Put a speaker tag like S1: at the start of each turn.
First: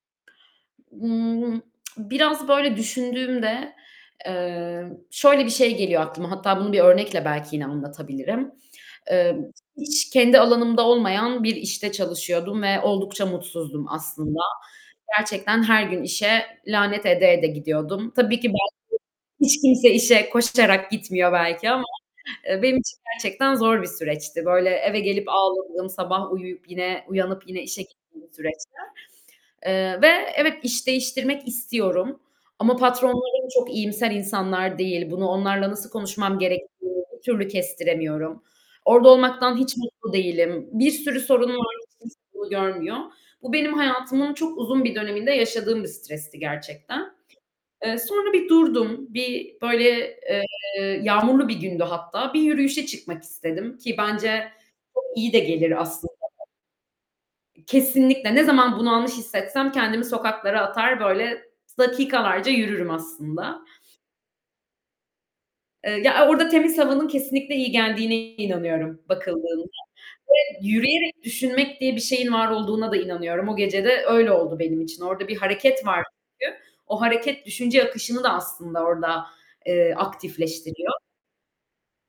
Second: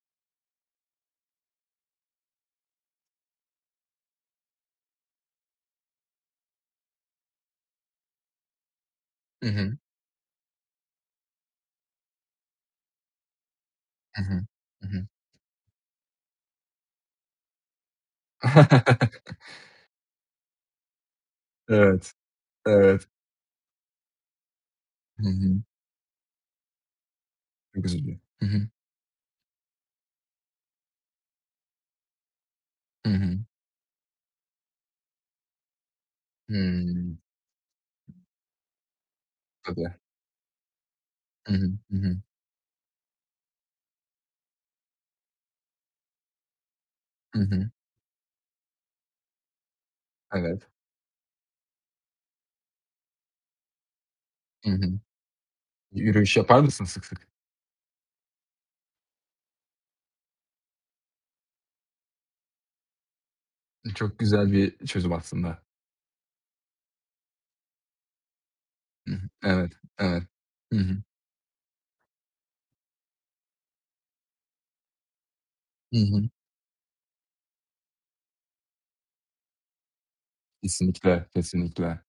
S1: Imm, biraz böyle düşündüğümde, eee, şöyle bir şey geliyor aklıma; hatta bunu bir örnekle belki yine anlatabilirim. Eee,
S2: Hı hı.
S1: hiç kendi alanımda olmayan bir işte çalışıyordum ve oldukça mutsuzdum
S2: Hı
S1: aslında.
S2: hı, hı hı.
S1: Gerçekten her gün işe lanet ede ede gidiyordum. Tabii ki belki hiç kimse işe koşarak gitmiyor belki ama,
S2: Evet.
S1: eee, benim için
S2: Evet.
S1: gerçekten zor bir süreçti. Böyle eve gelip
S2: Hı hı.
S1: ağladığım, sabah uyuyup, yine uyanıp yine işe
S2: Çok üzülüyor,
S1: gittiğim bir
S2: hı hı.
S1: süreçti. Eee, ve evet, iş değiştirmek istiyorum ama
S2: Hı hı.
S1: patronlarım çok iyimser insanlar değil. Bunu onlarla nasıl konuşmam gerektiğini
S2: Hıı.
S1: bir türlü kestiremiyorum. Orada olmaktan hiç
S2: Tabii.
S1: mutlu değilim, bir sürü sorun
S2: Hı hı,
S1: var,
S2: hı
S1: hiç kimse
S2: hı.
S1: bunu görmüyor. Bu, benim hayatımın çok uzun bir döneminde yaşadığım bir stresti gerçekten.
S2: Hı hı.
S1: Eee, sonra bir durdum, bir böyle,
S2: Evet.
S1: eee, yağmurlu bir gündü hatta, bir yürüyüşe çıkmak istedim, ki bence
S2: Hı hı.
S1: çok iyi de gelir aslında
S2: Yürüyüş
S1: bu.
S2: yapar mısın sık sık?
S1: Kesinlikle, ne zaman bunalmış hissetsem kendimi sokaklara atar, böyle s dakikalarca yürürüm aslında.
S2: E, çok güzel bir çözüm aslında.
S1: Eee, ya, o orada temiz havanın kesinlikle iyi geldiğine inanıyorum
S2: I hı.
S1: bakıldığında
S2: Evet, evet.
S1: ve
S2: I hı.
S1: yürüyerek düşünmek diye bir şeyin var olduğuna da inanıyorum. O gece de öyle oldu benim için. Orada bir hareket
S2: Hı
S1: var
S2: hı.
S1: çünkü. O hareket düşünce akışını da aslında orada, eee, aktifleştiriyor.
S2: Kesinlikle, kesinlikle.